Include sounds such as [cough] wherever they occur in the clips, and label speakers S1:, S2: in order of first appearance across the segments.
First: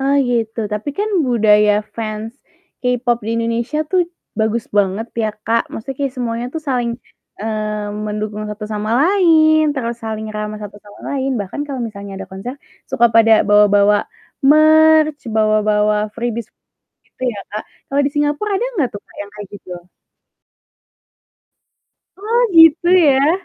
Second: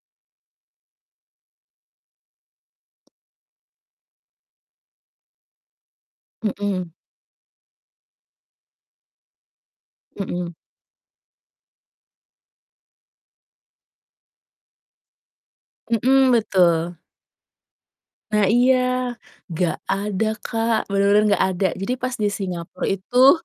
S1: Ah, iya itu, tapi kan budaya fans, K-pop di Indonesia tuh bagus banget ya, Kak, maksudnya kayak semuanya tuh saling,
S2: Mhm.
S1: eee, mendukung satu sama lain terus saling
S2: Mhm.
S1: ramah satu sama lain, bahkan kalau misalnya ada konser, suka pada bawa-bawa merch bawa-bawa
S2: Mhm,
S1: freebies
S2: betul.
S1: gitu ya, Kak, kalau di Singapora
S2: Nah,
S1: ada
S2: iya.
S1: nggak tuh Kak yang kayak gitu?
S2: Nggak ada, Kak, bener-bener nggak ada, jadi pas di
S1: Oh,
S2: Singapura
S1: gitu
S2: itu
S1: ya?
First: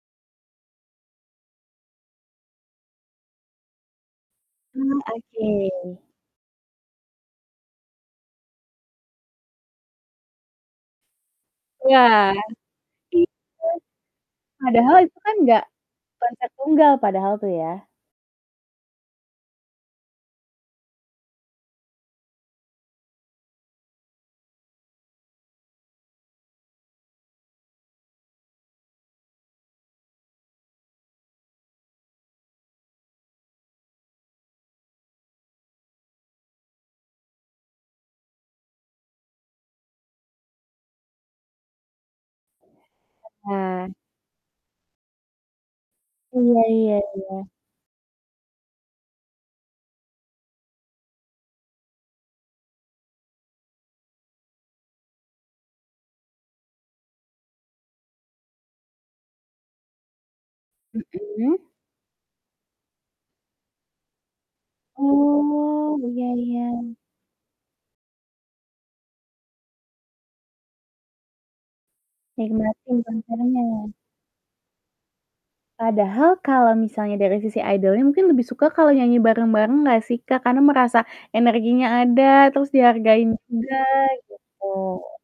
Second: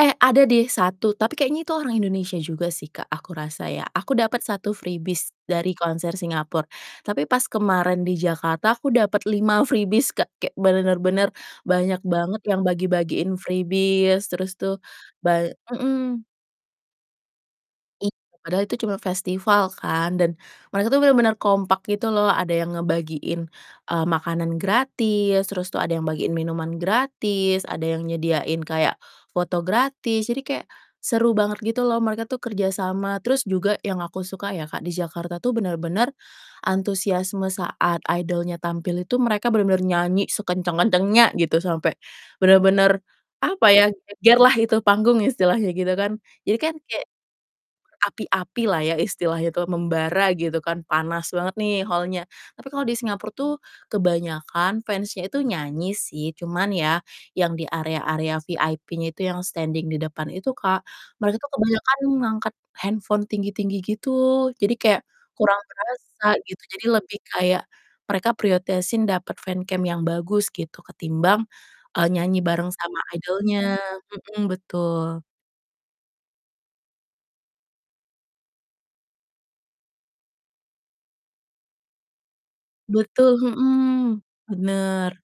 S2: eh, ada deh 1, tapi kayaknya itu orang Indonesia juga sih, Kak, aku rasa ya, aku dapet 1
S1: Oh,
S2: freebies dari
S1: oke.
S2: konser Singapura, tapi pas kemarin di Jakarta aku dapet 5 freebies, Kak, kayak benar-benar
S1: Iya,
S2: banyak banget yang
S1: iya,
S2: bagi-bagiin freebies, terus tuh
S1: padahal itu kan
S2: ba
S1: nggak
S2: mhm.
S1: konser tunggal padahal itu ya?
S2: Iya padahal itu cuman festival kan, dan mereka tuh bener-bener kompak gitu loh, ada yang ngebagiin, eee, makanan gratis, terus tuh ada yang bagiin minuman gratis, ada yang nyediain kayak foto gratis, jadi kayak, seru banget gitu loh, mereka tuh kerjasama, terus juga yang aku suka ya, Kak, di Jakarta tuh bener-bener, antusiasme saat idol-nya tampil itu mereka bener-bener nyanyi sekencang-kencangnya, gitu, sampai, bener-bener apa ya,
S1: [unintelligible]
S2: geger lah itu panggung istilahnya, gitu kan, jadi
S1: Iya
S2: kan
S1: iya
S2: kayak,
S1: iya.
S2: berapi-api lah ya istilahnya tuh, membara gitu kan panas banget nih hall-nya. Tapi kalau di Singapura tuh kebanyakan fans-nya itu nyanyi sih, cuman ya, yang di area-area VIP-nya itu yang standing di depan itu, Kak, mereka tuh
S1: Mhm.
S2: kebanyakan ngangkat handphone tinggi-tinggi gitu, jadi kayak kurang
S1: Oh,
S2: terasa
S1: iya
S2: gitu jadi
S1: iya.
S2: lebih kayak, mereka prioritasin dapet fancam yang bagus gitu ketimbang, eee, nyanyi bareng
S1: Nikmatin
S2: sama
S1: konsernya
S2: idol-nya,
S1: ya.
S2: mhm, betul.
S1: Padahal kalau misalnya dari sisi idol-nya mungkin lebih suka kalau nyanyi bareng-bareng nggak sih, Kak, karena merasa energinya ada, terus dihargain
S2: Betul,
S1: juga
S2: mhm,
S1: gitu.
S2: bener.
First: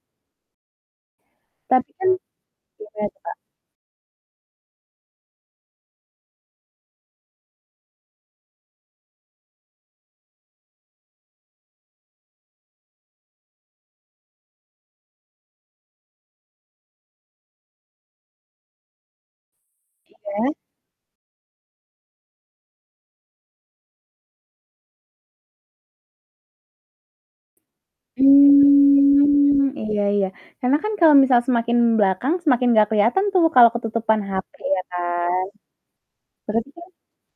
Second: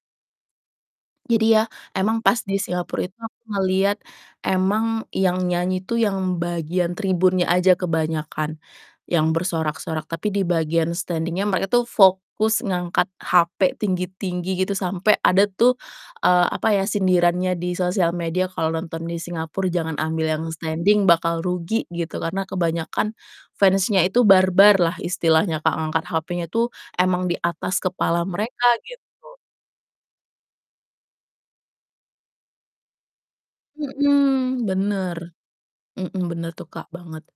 S2: Jadi ya,
S1: Tapi kan
S2: emang pas di Singapora
S1: gimana
S2: itu
S1: tuh, Kak?
S2: aku ngelihat, emang yang nyanyi tuh yang bagian tribunnya aja kebanyakan, yang bersorak-sorak, tapi di bagian standing-nya mereka tuh fokus ngangkat HP tinggi-tinggi gitu sampai ada tuh, eee, apa ya sindirannya di sosial media kalau nonton di Singapora jangan ambil yang
S1: Iya.
S2: standing bakal rugi, gitu, karena kebanyakan fans-nya itu barbar lah istilahnya, Kak, ngangkat HP-nya tuh emang di atas kepala mereka, gitu.
S1: Mmm, iya iya, karena kan kalau misal semakin belakang, semakin nggak kelihatan tuh kalau ketutupan HP,
S2: Mhm,
S1: ya
S2: bener.
S1: kan?
S2: Mhm, bener tuh,
S1: Berarti
S2: Kak,
S1: kan
S2: banget.